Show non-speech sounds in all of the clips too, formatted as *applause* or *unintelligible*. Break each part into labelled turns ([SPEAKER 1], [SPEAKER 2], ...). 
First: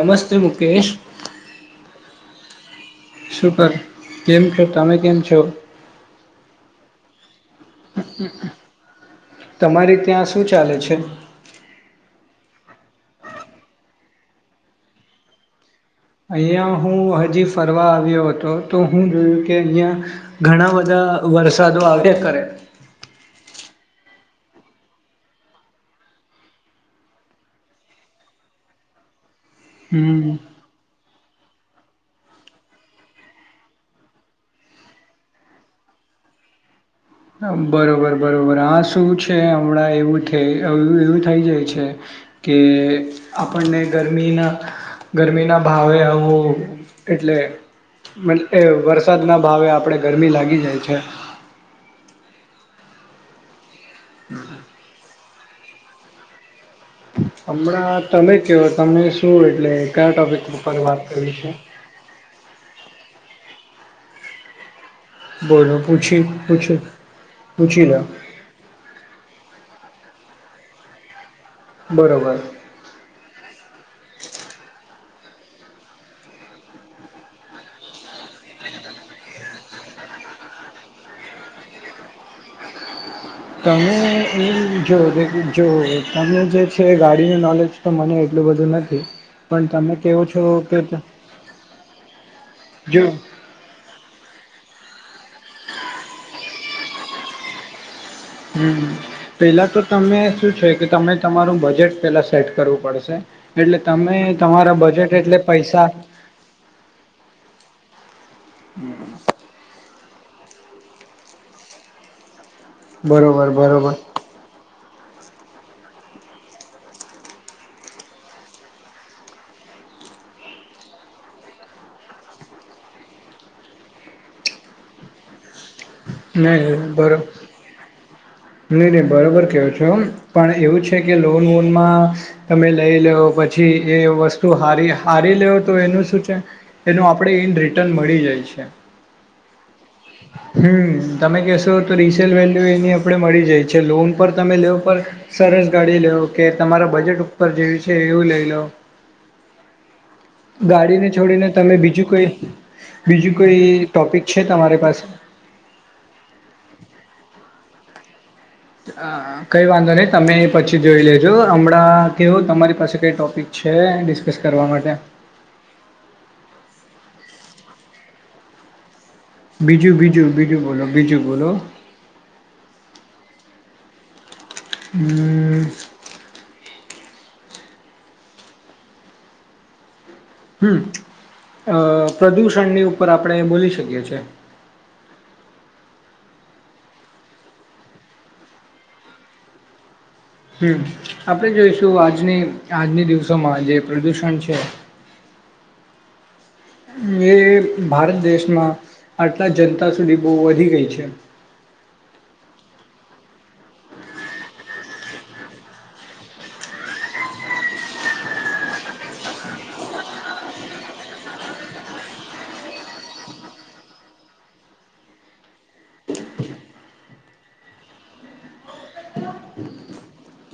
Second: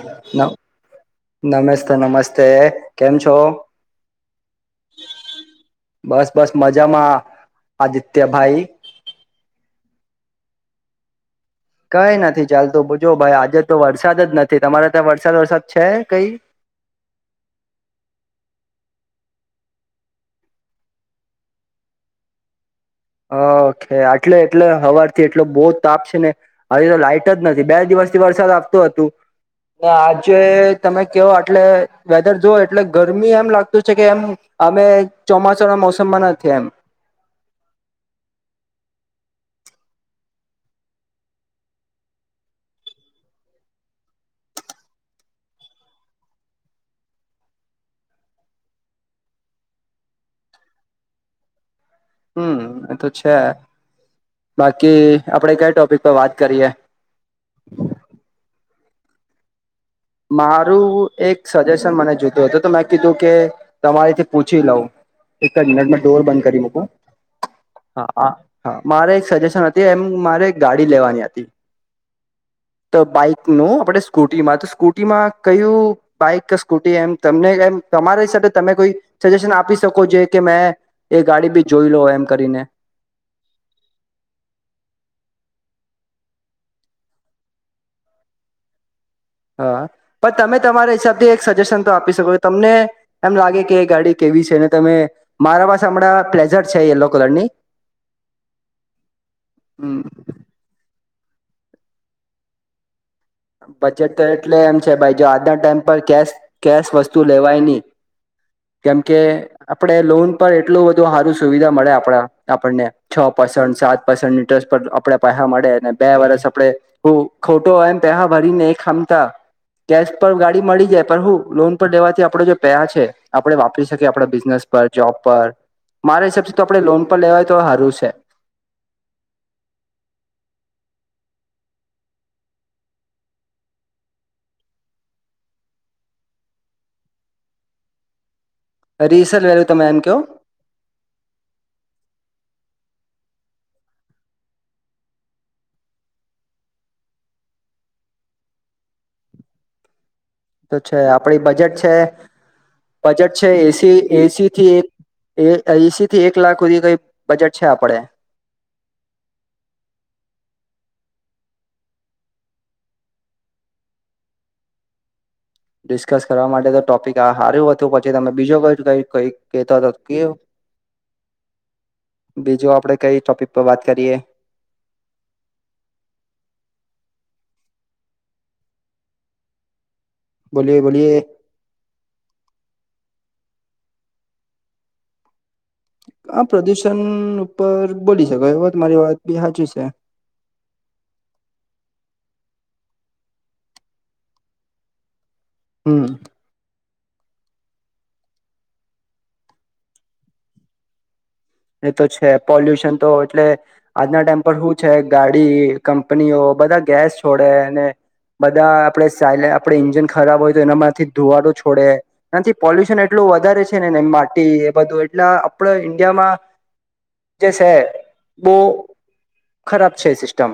[SPEAKER 1] નમસ્તે મુકેેશ.
[SPEAKER 2] તે. કેમ છો?
[SPEAKER 1] કેમ છો તમે કેમ છો
[SPEAKER 2] બસ બસ મજામાં આદિત્યભાઈ.
[SPEAKER 1] તમારી ત્યાં શું ચાલે છે?
[SPEAKER 2] કઈ નથી ચાલ તો બ જોુ ભાઈ આજે તો વરસાદ જ નથી તમારે ત્યાં વરસાદ વરસાદ છે કઈ
[SPEAKER 1] અહં હું હજી ફરવા આવ્યો હતો તો હું કે અહીં, ઘણા બધા વરસાદો આવ્યા કરે.
[SPEAKER 2] હકે આટલે એટલે હવાથી એટલો બહ તાપ છે ને, હજી તો લાઈટ જ નથી બે દિવસથી વરસાદ આવતો હતો. આજે
[SPEAKER 1] હમ
[SPEAKER 2] તમે કેવો એટલે વેધર જો એટલે ગરમી એમ લાગતું છે કે એમ અમે ચોમાસાના મોસમમાં નથી એમ.
[SPEAKER 1] બરોબર બરોબર હા શું છે હમણાં એવું થ એવું થઈ જાય છે કે આપણને ગરમીના ગરમીના ભાવે આવું, એટલે વરસાદના ભાવે આપણે ગરમી લાગી જાય છે.
[SPEAKER 2] હમ એતો છે. બાકી આપડે ક ટોપિક પર વાત કરીએ?
[SPEAKER 1] હમણાં તમે કેવ તમે શું એટલે કયા ટોપિક ઉપર વાત
[SPEAKER 2] મારું
[SPEAKER 1] કરવી
[SPEAKER 2] એક
[SPEAKER 1] છે
[SPEAKER 2] સજેશન મને જોતું હતું તો મે કીધું કે તમારીથી પૂછી લઉ. એક જ
[SPEAKER 1] બોલો
[SPEAKER 2] મિનટમાં ડોર
[SPEAKER 1] પૂછી
[SPEAKER 2] બંધ કરી મક
[SPEAKER 1] પૂછી
[SPEAKER 2] હ
[SPEAKER 1] પૂછી લો
[SPEAKER 2] હા મારે એક સજેશન તે એમ મારે ગાડી લેવાની હતી.
[SPEAKER 1] બરોબર
[SPEAKER 2] તો બાઈક ન આપણે સ્કૂટીમાં તો સ્કૂ માં કયું બાઈક કે સ્કૂટી એમ તમને એમ તમારા હિસાબ તમે કોઈ સજેશન આપી શકો. કે મેં એ ગાડી બી જોઈ લો એમ કરીને
[SPEAKER 1] તમે એ જો, જો તમે જે છે ગાડીનું નોલેજ તો મને એટલું બધું નથી પણ
[SPEAKER 2] હા,
[SPEAKER 1] તમે કેવો
[SPEAKER 2] પણ
[SPEAKER 1] છો
[SPEAKER 2] તમે
[SPEAKER 1] કે
[SPEAKER 2] તમારા હિસાબથી એક સજેશન તો આપી શકો છ તમને
[SPEAKER 1] જો
[SPEAKER 2] એમ લાગે કે એ ગાડી કેવી છે તમે મારા પાસે હમણાં પ્લેઝર છે યલો કલરની
[SPEAKER 1] હમ, પેલા તો તમે
[SPEAKER 2] હમ
[SPEAKER 1] શું છે કે તમે તમારું બજેટ પહેલાં સેટ કરવું પડશે એટલે તમે
[SPEAKER 2] બજેટ તો એટલે
[SPEAKER 1] તમારા
[SPEAKER 2] એમ છે
[SPEAKER 1] બજેટ
[SPEAKER 2] ભાઈ જો
[SPEAKER 1] એટલે
[SPEAKER 2] આજના ટાઈમ
[SPEAKER 1] પૈસા
[SPEAKER 2] પર કેશ કેશ વસ્તુ લેવાય નહી કેમકે આપણે તે લોન પર એટલું બધું સારું સુવિધા મળે આપણા આપણને છ
[SPEAKER 1] બરોબર
[SPEAKER 2] પર્સન્ટ
[SPEAKER 1] બરોબર
[SPEAKER 2] સાત પર્સન્ટ ઇનટસ્ટ પર આપણે પૈસા મળે અને બે વરષ આપડે હું ખોટો હોય એમ પેહા ભરીને ખામતા કેશ પર ગાડી મળી જાય પણ હું લોન પર લેવાથી આપડ જે પેહા છે આપડે વાપરી શકીએ આપ બિઝનેસ પર જોબ પર મારા
[SPEAKER 1] ન
[SPEAKER 2] હિસાબથી તો આપણે લોન પર લેવાય તો સારું છે
[SPEAKER 1] નહી નહી બરોબર કેવો છો પણ એવું છે કે લોનવોનમાં તમે લઈ લ લોવ પછી એ વસ્તુ હારી હારી લેવ તો એનું શું છે એનું આપણે ઇન રિટર્ન મળી જાય છે
[SPEAKER 2] અસ *inaudible*
[SPEAKER 1] હમ તમે કેશો તો રીસેલ વેલ એ આપણે મળી જાય છે લોન પર તમે લોય પણ સરસ ગાડી લેવ કે તમારા બજેટ ઉપર જેવી છે એવું લઈ લો
[SPEAKER 2] તો છે
[SPEAKER 1] ગાડીને
[SPEAKER 2] આપડી
[SPEAKER 1] છોડીને
[SPEAKER 2] બજેટ
[SPEAKER 1] તમે
[SPEAKER 2] છે
[SPEAKER 1] બીજું કોઈ
[SPEAKER 2] બજેટ
[SPEAKER 1] બીજું
[SPEAKER 2] છે
[SPEAKER 1] કોઈ
[SPEAKER 2] એસી
[SPEAKER 1] ટોપિક છે
[SPEAKER 2] એસી
[SPEAKER 1] તમારી
[SPEAKER 2] થી
[SPEAKER 1] પાસે
[SPEAKER 2] એસી થી એક લાખ સુધી કઈ બજેટ છે આપડે
[SPEAKER 1] કઈ વાંધો નહી તમે પછી જોઈ લેજો હમણાં કેવું તમારી પાસે કઈ ટોપિક છે ડિસ્કસ કરવા માટે
[SPEAKER 2] ડિસ્કસ કરવા માટે તો ટોપિક આ હાર્યું હતું પછી તમે બીજું ક ક કઈ કેતા કે
[SPEAKER 1] બીજું
[SPEAKER 2] કિવુ
[SPEAKER 1] બીજું બીજું બોલો બીજું બોલો
[SPEAKER 2] બીજું આપણે કઈ ટોપિક વાત કરીએ
[SPEAKER 1] હ હમ
[SPEAKER 2] બોલીએ બોલીએ
[SPEAKER 1] અ પ્રદૂષણની ઉપર આપ આપણે એ બોલી શકીએ છે
[SPEAKER 2] હ પ્રદૂષણ ઉપર બોલી શકો એ વાત મારી વાત બી સાચી છે
[SPEAKER 1] હમ આપણે જોઈશું આજની આજના દિવસોમાં જે પ્રદૂષણ છે
[SPEAKER 2] હમ
[SPEAKER 1] એ ભારત દેશમાં આટલા જનતા સુધી બહુ વધી ગઈ છે
[SPEAKER 2] એ તો છે પોલ્યુશન તો એટલે આજના ટાઈમ પર શું છે ગાડી કંપનીઓ બધા ગેસ છોડે અને બધા આપણે સા આપણે ઇન્જન ખરાબ હોય તો એનામાંથી ધુવારો છોડે એથી પોલ્યુશન એટલું વધારે છે નેને માટી એ બધું એટલે આપણા ઈન્ડિયામાં જે છે બહુ ખરાબ છે સિસ્ટમ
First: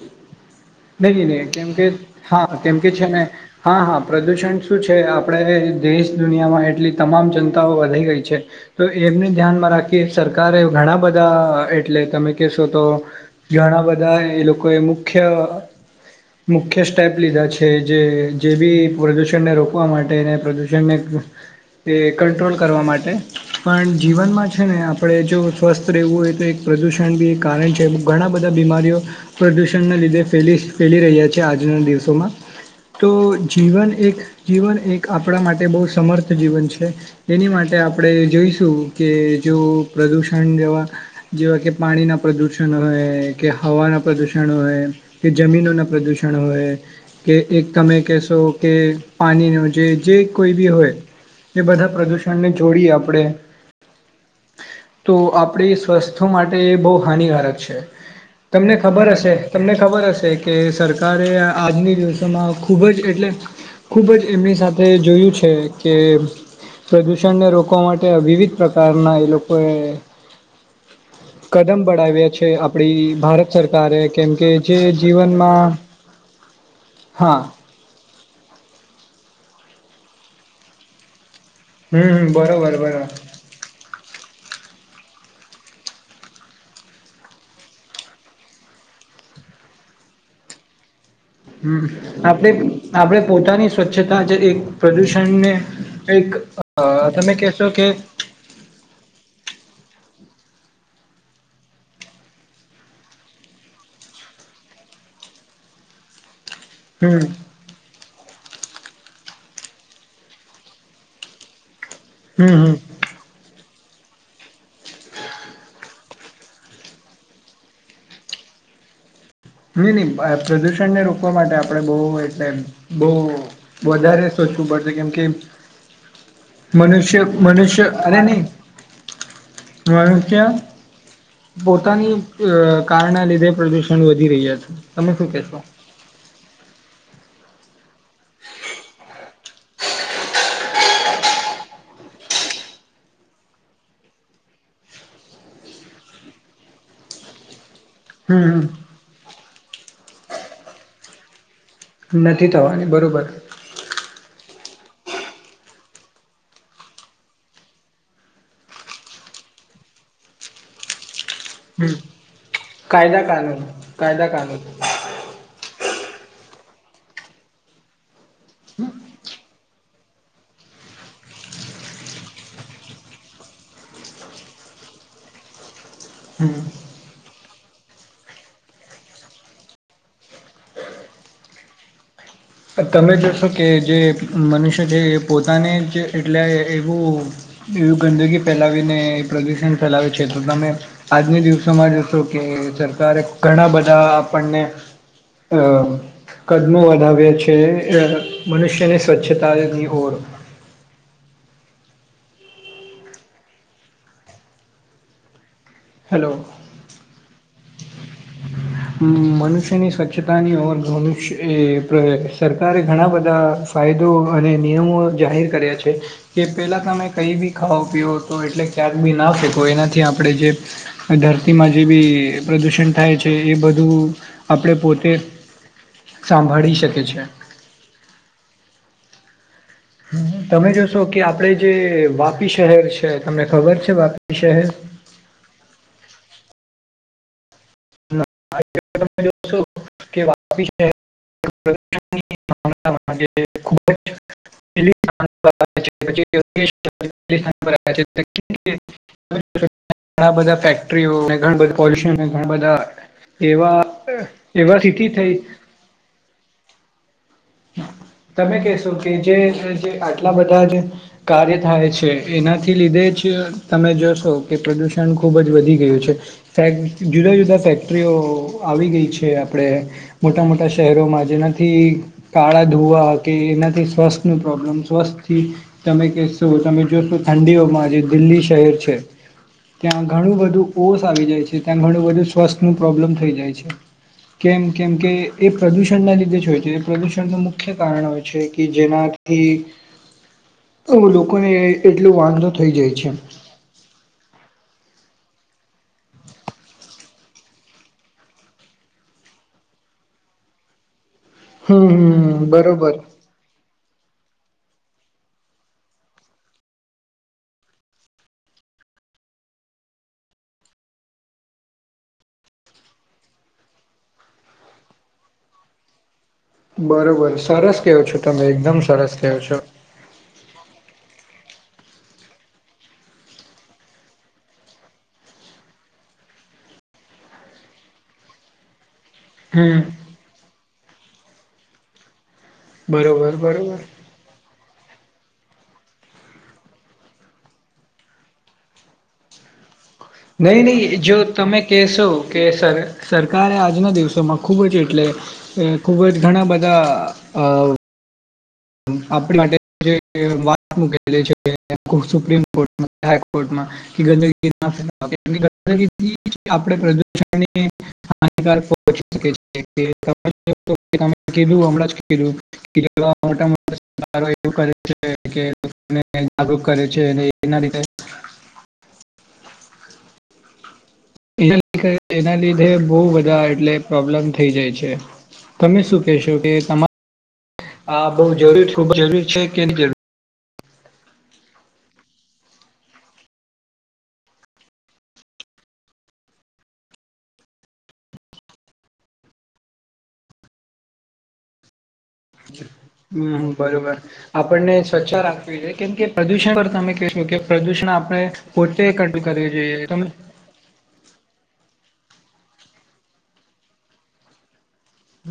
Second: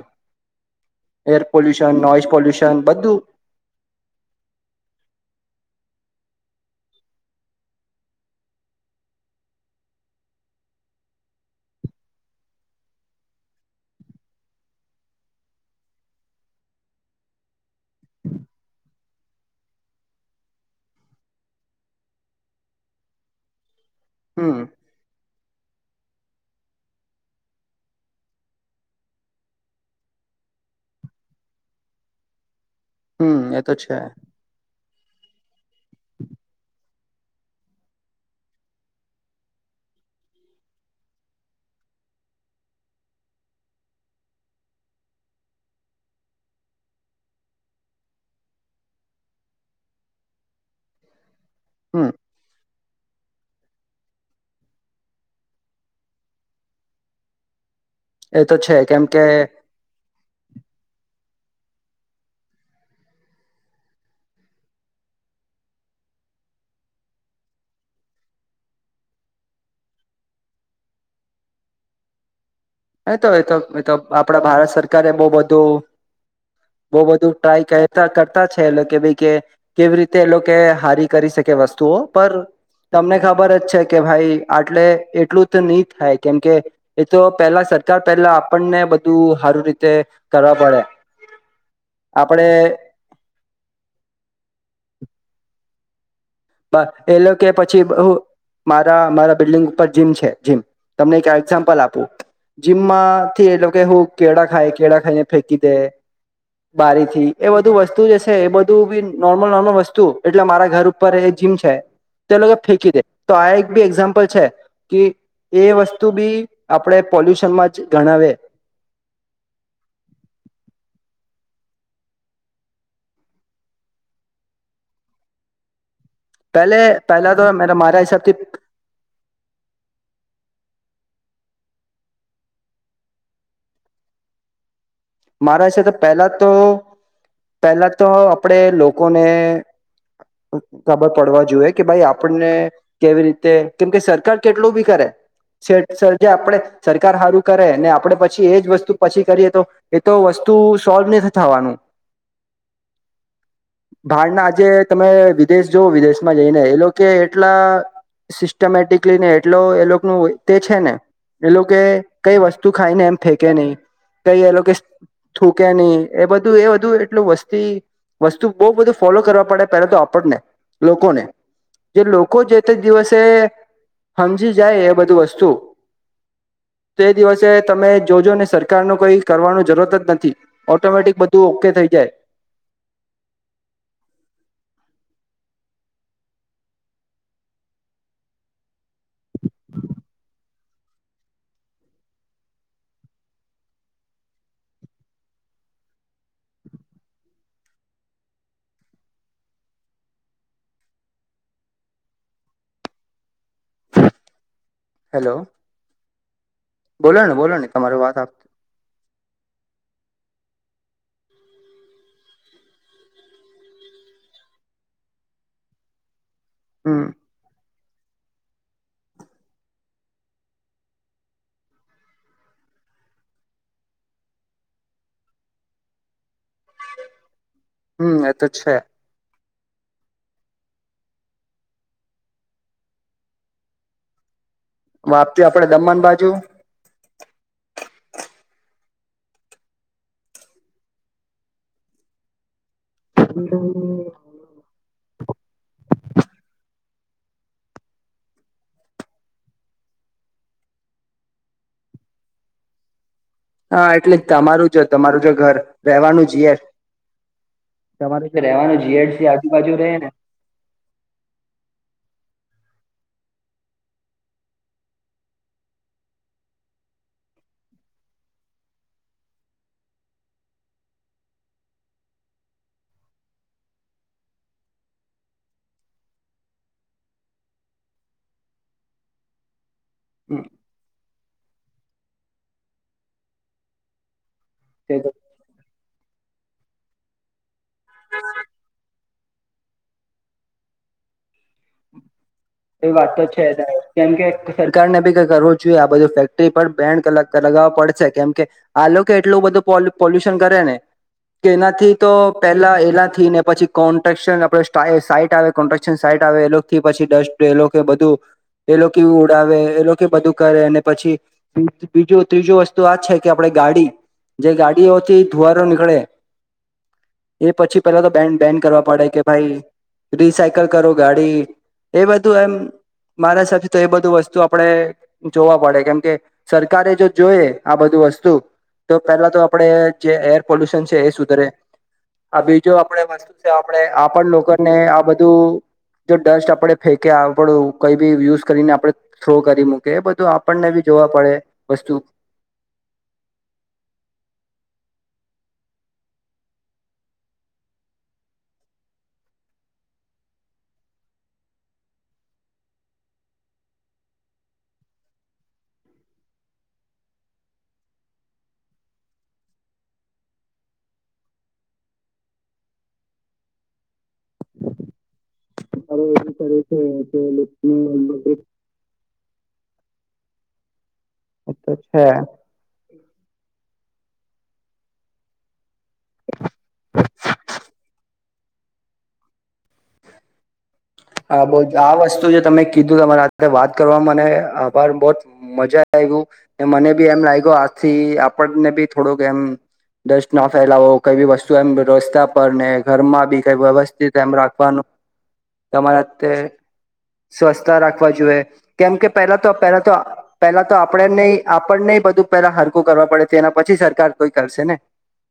[SPEAKER 1] નહી
[SPEAKER 2] એર
[SPEAKER 1] નહી કેમકે
[SPEAKER 2] પોલ્યુશન નોઈઝ
[SPEAKER 1] હા
[SPEAKER 2] પોલ્યુશન
[SPEAKER 1] કેમકે છે
[SPEAKER 2] બધું
[SPEAKER 1] ને હા હા પ્રદુષણ શું છે આપણે દેશ દુનિયામાં એટલી તમામ જનતાઓ વધી ગઈ છે તો એમને ધ્યાનમાં રાખી સરકારે ઘણા બધા એટલે તમે કેહેશો તો ઘણા બધા એ લોકોએ મુખ્ય મુખ્ય સ્ટેપ લીધા છે જે જે બી પ્રદૂષણને રોકવા માટે અને પ્રદૂષણને એ કંટ્રોલ કરવા માટે પણ જીવનમાં
[SPEAKER 2] હમ
[SPEAKER 1] છે ને આપણે જો સ્વસ્થ રહેવું હોય તો એક પ્રદૂષણ બી એક કારણ છે ઘણા બધા બીમારીઓ પ્રદૂષણના લીધે ફેલી ફેલી રહ્યા છે આજના દિવસોમાં તો
[SPEAKER 2] હમ એ તો
[SPEAKER 1] જીવન
[SPEAKER 2] છે
[SPEAKER 1] એક જીવન એક આપણા માટે બહુ સમર્થ જીવન છે એની માટે આપણે જોઈશું કે જો પ્રદૂષણ જેવા જેવા કે પાણીના પ્રદૂષણ હોય કે હવાના પ્રદૂષણ હોય કે જમીનોના પ્રદૂષણ હોય કે એક તમે કહેશો કે પાણીનું જે જે કોઈ બી હોય એ બધા
[SPEAKER 2] હમ
[SPEAKER 1] પ્રદૂષણ ને જોડી આપ તો આપડી સ્વસ્થ્ય માટે એ બહુ હાનિકારક છે
[SPEAKER 2] એ તો
[SPEAKER 1] તમને
[SPEAKER 2] છે કેમ
[SPEAKER 1] ખબર
[SPEAKER 2] કે
[SPEAKER 1] હશે તમને ખબર હશે કે સરકારે આજના દિવસોમાં ખુબ જ એટલે ખુબ જ એમની સાથે જોયું છે કે પ્રદુષણને રોકવા માટે વિવિધ પ્રકારના એ લોકો એ કદમ બડાવ્યા છે આપડી ભારત સરકારે કેમ કે જે
[SPEAKER 2] બવ
[SPEAKER 1] જીવનમાં
[SPEAKER 2] બધું, બવ બધું,
[SPEAKER 1] હા
[SPEAKER 2] ટ્રાય કરતા કરતા કરતા છે એ લોકો બીકે કેવી રીતે એ લોકો હારી કરી શકે કે વસ્તુઓ
[SPEAKER 1] હમ
[SPEAKER 2] પર,
[SPEAKER 1] બરોબર બરોબર
[SPEAKER 2] તમને ખબર જ છે કે ભાઈ આટલે એટલું તો ની થાય કેમકે એ તો પેલા સરકાર, પહેલા આપણને બધું સારું રીતે કરવા પડે
[SPEAKER 1] હમ, આપણે, આપણેે પોતાની સ્વચ્છતા જે એક પ્રદૂષણને એક
[SPEAKER 2] બ,
[SPEAKER 1] અ
[SPEAKER 2] એલે
[SPEAKER 1] તમે
[SPEAKER 2] કે
[SPEAKER 1] કહેશો
[SPEAKER 2] પછી બવુ મારા મારા બિલ્ડિંગ ઉપર જીમ છે જીમ, તમને એક એક્ઝામ્પલ આપું જીમમાંથી એ લોકે હું કેળા ખાય, કેળા ખાઈને ફેંકી દે
[SPEAKER 1] હમ
[SPEAKER 2] બારીથી એ બધું વસ્તુ વસ્તુ જશે એ બધું બી નોર્મલ નોર્મલ વસ્તુ એટલે મારા ઘર ઉપર એક જીમ છે તે,
[SPEAKER 1] હમ
[SPEAKER 2] લોકો
[SPEAKER 1] હમ
[SPEAKER 2] ફેંકી દે તો આ એક બી એક્ઝામ્પલ છે કે એ વસ્તુ બી આપણેે પોલ્યુશનમાં જ ગણાવે
[SPEAKER 1] ની, ની, પ્રદૂષણને રોકવા માટે આપણે બહુ એટલે બહુ વધારે સોચવું પડશે કેમ કે
[SPEAKER 2] પહેલે
[SPEAKER 1] મનુષ્ય,
[SPEAKER 2] પહેલા તો
[SPEAKER 1] મનુષ્ય,
[SPEAKER 2] મારા
[SPEAKER 1] અરે
[SPEAKER 2] હિસાબથી
[SPEAKER 1] ની મનુષ્ય પોતાની કારના લીધે પ્રદુષણ વધ વધી‌ રહ્યા છે,
[SPEAKER 2] મારા, હશે તો પહેલા તો પહેલા તો આપણેે લોકોને ખબર પડવા જોઈએ કે ભાઈ આપણને કેવી રીતે, કેમ કે સરકાર કેટલું ભી કરે છેઠ સરજે આપણેજે આપે સરકાર સારું કરે ને આપડે
[SPEAKER 1] હમ
[SPEAKER 2] પછી એજ
[SPEAKER 1] હમ.
[SPEAKER 2] વસ્તુ પછી કરીએ તો એ તો વસ્તુ સોલ્વ નથી થવાનું
[SPEAKER 1] નથી થવાની બરોબર
[SPEAKER 2] બાર ના આજે તમે દેશ જોવ વિદેશમાં જઈને એ લોકો એટલા સિસ્ટમેટિકલી ને એટલો એ લોકો ન તે છે ને એ લોકે
[SPEAKER 1] હમ
[SPEAKER 2] કઈ વસ્તુ ખાઈને એમ
[SPEAKER 1] કાયદા
[SPEAKER 2] ફેંકે ન
[SPEAKER 1] કાનૂન
[SPEAKER 2] ઈ,
[SPEAKER 1] કાયદા
[SPEAKER 2] કઈ એ
[SPEAKER 1] કાનૂન
[SPEAKER 2] લોકો થૂકેની એ બધું એ બધું એટલું વસ્તી વસ્તુ બહુ બધું ફોલો કરવા પડે પેલા તો આપ આપણને, લોકોને, જે લોકો જે તે જ દિવસે હમજી જાય એ બધું વસ્તુ
[SPEAKER 1] હમ
[SPEAKER 2] કે, તમે, જોજો ને સરકારનું કઈ કરવાનું જરૂરત જ નથી, ઓટોમેટિક બધું ઓકે થઈ જાય
[SPEAKER 1] તમે જોશો કે જે મનુષ્ય છે એ પોતાને જ એટલે એવું એવું ગંદકી ફેલાવીને એ પ્રદુષણ ફેલાવે છે તો તમે આજના દિવસોમાં જશો કે સરકારે ઘણા બધા આપણને કદમો વધાવ્યા છે કે *unintelligible* મનુષ્યની સ્વચ્છતાની હોર
[SPEAKER 2] હલો
[SPEAKER 1] હલો
[SPEAKER 2] બોલો ને, બોલો ને તમારુ વાત આપ
[SPEAKER 1] અમ મનુષ્યની સ્વચ્છતાની ઓર સરકારે ઘણા બધા ફાયદો અને નિયમો જાહેર કર્યા છે કે પેલા
[SPEAKER 2] હમ
[SPEAKER 1] તમે કઈ બી ખાઓ પીઓ તો એટલે ક્યાંક બી ના ફેંકો એનાથી આપણે જે આં ધરતીમાં જે બી પ્રદૂષણ થાય છે એ બધું આપણે પોતે સાંભળી શકે છે
[SPEAKER 2] હમ એ તો છે
[SPEAKER 1] તમે જોશો કે આપડે જે વાપી શહેર છે તમને ખબર છે વાપી શહેર
[SPEAKER 2] વાપી આપડે દમણ બાજુ
[SPEAKER 1] તમે જોશો કેી ખબ *unintelligible* બધા ફેક્ટરીઓ પોલા દ
[SPEAKER 2] હા એટલે જ તમારું જો તમારું જો ઘર રેહવાનું જીય
[SPEAKER 1] તમે કેશો કે જે
[SPEAKER 2] આજુબાજુ રહે ને
[SPEAKER 1] આટલા બધા જે કાર્ય થાય છે એનાથી લીધે જ તમે જોશો કે પ્રદૂષણ ખૂબ જ વધી ગયું છે ફેક જુદા જુદા ફેક્ટરીઓ આવી ગઈ છે આપણે મોટા મોટા શહેરોમાં જેનાથી કાળા ધુવા કે એનાથી શ્વાસનું પ્રોબ્લમ સ્વસ્થથી તમે કહેશો તમે જોશો ઠંડીઓમાં જે દિલ્હી શહેર છે ત્યાં ઘણું બધું ઓશ આવી જાય છે ત્યાં ઘણું બધું સ્વસ્થનું પ્રોબ્લમ થઈ જાય છે કેમ કેમ કે એ પ્રદૂષણ ના લીધે જ હોય છે પ્રદૂષણ ન મુખ્ય કારણ હોય છે કે જેનાથી લોકોને એટલું વાંધો થઈ
[SPEAKER 2] એ
[SPEAKER 1] જાય
[SPEAKER 2] વાત તો છે જ કેમ કે સરકાર ને બી કઈ કરવું જોઈએ આ બધુ ફેક્ટરી પર બેન લગાવવા પડશે કેમ કે આ લોકો એટલું બધું પોલ્યુશન કરેને કે
[SPEAKER 1] હમ
[SPEAKER 2] એનાથી તો
[SPEAKER 1] હમ
[SPEAKER 2] પેલા
[SPEAKER 1] બરોબર
[SPEAKER 2] એનાથી ને પછી કોન્ટ્રાક્શન આપડ સાઈટ આવે કોન્ટ્રાક્શન સાઈટ આવે એ થી પછી ડસ્ટ એ લોકો બધું એ લોકો ઉડાવે એ લોકો બધું કરે અને પછી બીજું ત્રીજું વસ્તુ આ છે કે આપણે ગાડી જે ગાડીઓથી ધુવારો નીકળે
[SPEAKER 1] બરોબર
[SPEAKER 2] એ પછી
[SPEAKER 1] સરસ કેવો
[SPEAKER 2] પેલા તો
[SPEAKER 1] છો
[SPEAKER 2] બેન
[SPEAKER 1] તમે
[SPEAKER 2] બેન
[SPEAKER 1] એકદમ
[SPEAKER 2] કરવા પડે
[SPEAKER 1] સરસ
[SPEAKER 2] કે
[SPEAKER 1] કેવો
[SPEAKER 2] ભાઈ
[SPEAKER 1] છો
[SPEAKER 2] રિસાયકલ કરો ગાડી એ વાત એમ મારા હિસાબ તો એ બધું વસ્તુ આપણે જોવા પડે કેમકે સરકારે જો જોઈએ આ બધું વસ્તુ તો તો પહેલા તો આપડે
[SPEAKER 1] હમ
[SPEAKER 2] જે એર પોલ્યુશન છે એ સુધરે આ બીજું આપડે વસ્તુ
[SPEAKER 1] બરોબર
[SPEAKER 2] છે
[SPEAKER 1] બરોબર
[SPEAKER 2] આપણે આ પણ લોકો ને આ બધું જો ડસ્ટ આપડે હે કે આપડુ કઈ બી યુઝ કરીને આપણે થ્રો કરી મુ
[SPEAKER 1] નહી નહીં જો તમે
[SPEAKER 2] વસ્તુ
[SPEAKER 1] કહેશો કે સર સરકારે આજના દિવસોમાં ખૂબ જ એટલે ખૂબ જ ઘણા બધા અ આપ માટે જે વાત મલી છે સુપમ કોર્ટાઈકોર્ટમાં ગંદ હિકારચીં મોટા મોટા એવું કરે છે કે જાગૃત કરે છે અને એના લીધે એના,
[SPEAKER 2] છે
[SPEAKER 1] એના,
[SPEAKER 2] આ
[SPEAKER 1] લીધે બહુ ત્યાં એટલે પ્રોબલેમ થઈ જાય છે તમે શું કેશો કે તમા, આપ બહુ જરૂર, ખૂબ જરૂર છે કે ની જરૂર
[SPEAKER 2] હા, બહ આ વસ્તુ જે તમે કીધું તમારા સાથે વાત કરવા મને આભાર બહુ જ મજા આવ મને બી એમ લાગ્યું આથી આપણને બી થોડુંક એમ ડસ્ટ ના ફેલાવો, કઈ બી વસ્તુ એમ રસ
[SPEAKER 1] હમ, બરોબર આપણને સ્વચ્છા રાખવી છે
[SPEAKER 2] સ્વસ્છ રાખવા
[SPEAKER 1] આપણે
[SPEAKER 2] જોઈએ
[SPEAKER 1] પોતે
[SPEAKER 2] કેમ કે
[SPEAKER 1] કંટ્રોલ
[SPEAKER 2] પહેલા
[SPEAKER 1] કરવી
[SPEAKER 2] તો
[SPEAKER 1] જોઈએ
[SPEAKER 2] પલા
[SPEAKER 1] તમે
[SPEAKER 2] પહેલા તો આપણે ન આપ પણ નહી બધું પેલા હરખુ કરવા પડે તેના પછી સરકાર કોઈ કરશે ને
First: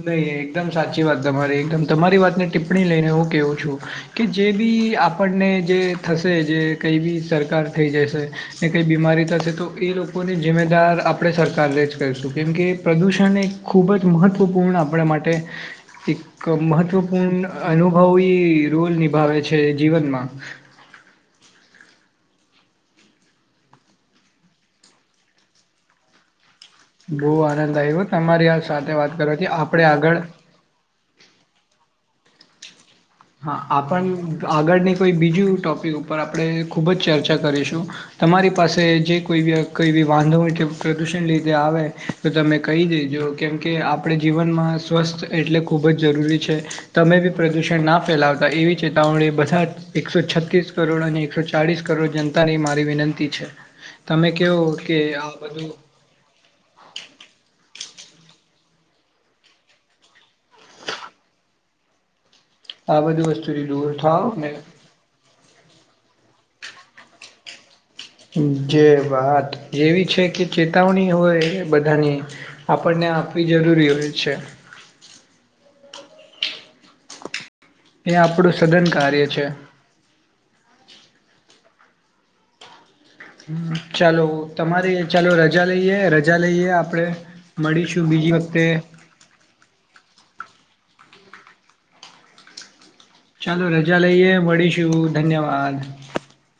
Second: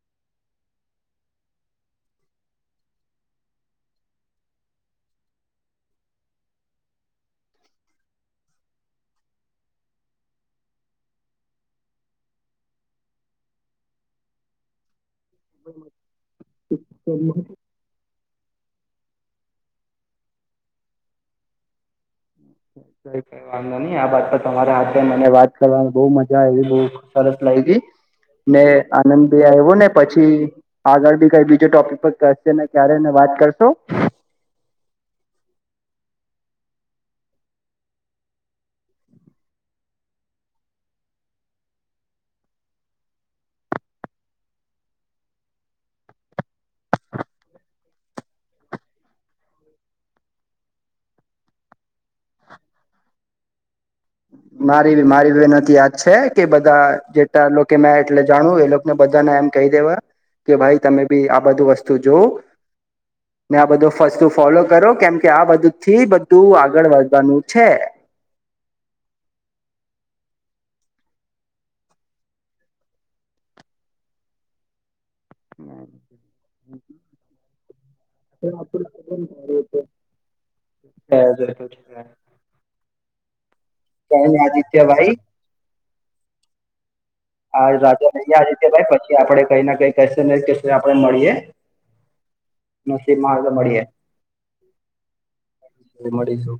[SPEAKER 1] નહી, એકદમ સાચી વાત તમારી એકદમ તમારી વાતને ટિપ્પણી લઈને હું કેવું છું કે જે બી આપણને જે થશે જે કઈ બી સરકાર થઈ જશે ને કઈ બીમારી થશે તો એ લોકોને જિ્મેદાર આપણે સરકારને જ કરશું કેમ કે પ્રદૂષણ એ ખૂબ જ મહત્વ પૂર્ણ આપણા માટે એક મહત્વપૂર્ણ અનુભવી એ રોલ નિભાવે છે જીવનમાં
[SPEAKER 2] કઈ કઈ વાંધો નહી આ બાત પર તમારા હાથે મને વાત કરવાની બહ મજા આવી. ખૂબ
[SPEAKER 1] બહુ
[SPEAKER 2] સરસ
[SPEAKER 1] આનંદ
[SPEAKER 2] લાયગી
[SPEAKER 1] આવ્યો તમારી આ
[SPEAKER 2] ને
[SPEAKER 1] સાથે વાત
[SPEAKER 2] આનંદ ભી
[SPEAKER 1] કરવાથી
[SPEAKER 2] આવ્યો
[SPEAKER 1] આપણે
[SPEAKER 2] ને
[SPEAKER 1] આગળ
[SPEAKER 2] પછી આગળ બી કઈ બીજો ટોપિક પર જેને
[SPEAKER 1] હા આપણ આગળને કોઈ બીજું ટોપિક ઉપર આપણે ખૂબ જ ચર્ચા કરીશું. તમારી પાસે જે કોઈ બી કોઈ બી વાંધોય કે પ્રદૂષણ લીધે આવે તો તમે કહી દેજો કેમ કે આપણે જીવનમાં સ્વસ્થ એટલે ખૂબ જ જરૂરી છે તમે બી પ્રદૂષણ ના ફેલાવતા એવી ચેતાવણી બધાજ એકસો છતીસ કરોડ અને એકસો ચાલીસ કરોડ જનતાની મારી વિનંતી છે. તમે કહો કે
[SPEAKER 2] મારી
[SPEAKER 1] આ
[SPEAKER 2] મારી
[SPEAKER 1] બધું
[SPEAKER 2] વિનતી યાદ છે કે બધા જેટલા લોકો મે એટલે જાણવું એ ને બધાને એમ કહી દેવા કે ભાઈ તમે બી આ બધું વસ્તુ જોવ
[SPEAKER 1] આ બધું
[SPEAKER 2] ને આ
[SPEAKER 1] વસ્તુથી દૂર
[SPEAKER 2] બધું ફસ્તુ
[SPEAKER 1] થાવ ને
[SPEAKER 2] ફોલો કરો કેમ કે આ બધું થી બધું આગળ વધવાનું છે.
[SPEAKER 1] જે વાત એવી છે કે ચેતવણી હોય બધાની આપણને આપવી જરૂરી હોય છે
[SPEAKER 2] *unintelligible*
[SPEAKER 1] એ આપણું સઘન કાર્ય છે.
[SPEAKER 2] *unintelligible*
[SPEAKER 1] હ ચાલો હુ
[SPEAKER 2] કેમ
[SPEAKER 1] તમારી
[SPEAKER 2] આદિત્યભાઈ
[SPEAKER 1] ચાલો રજા લઈએ, રજા લઈએ આપડે
[SPEAKER 2] આ રાજા
[SPEAKER 1] મળીશું બીજી
[SPEAKER 2] રહીયા
[SPEAKER 1] વખતે.
[SPEAKER 2] જો આપણે મળીએે
[SPEAKER 1] ચાલો રજા લઈએ મળીશું ધન્યવાદ.
[SPEAKER 2] મળીશું.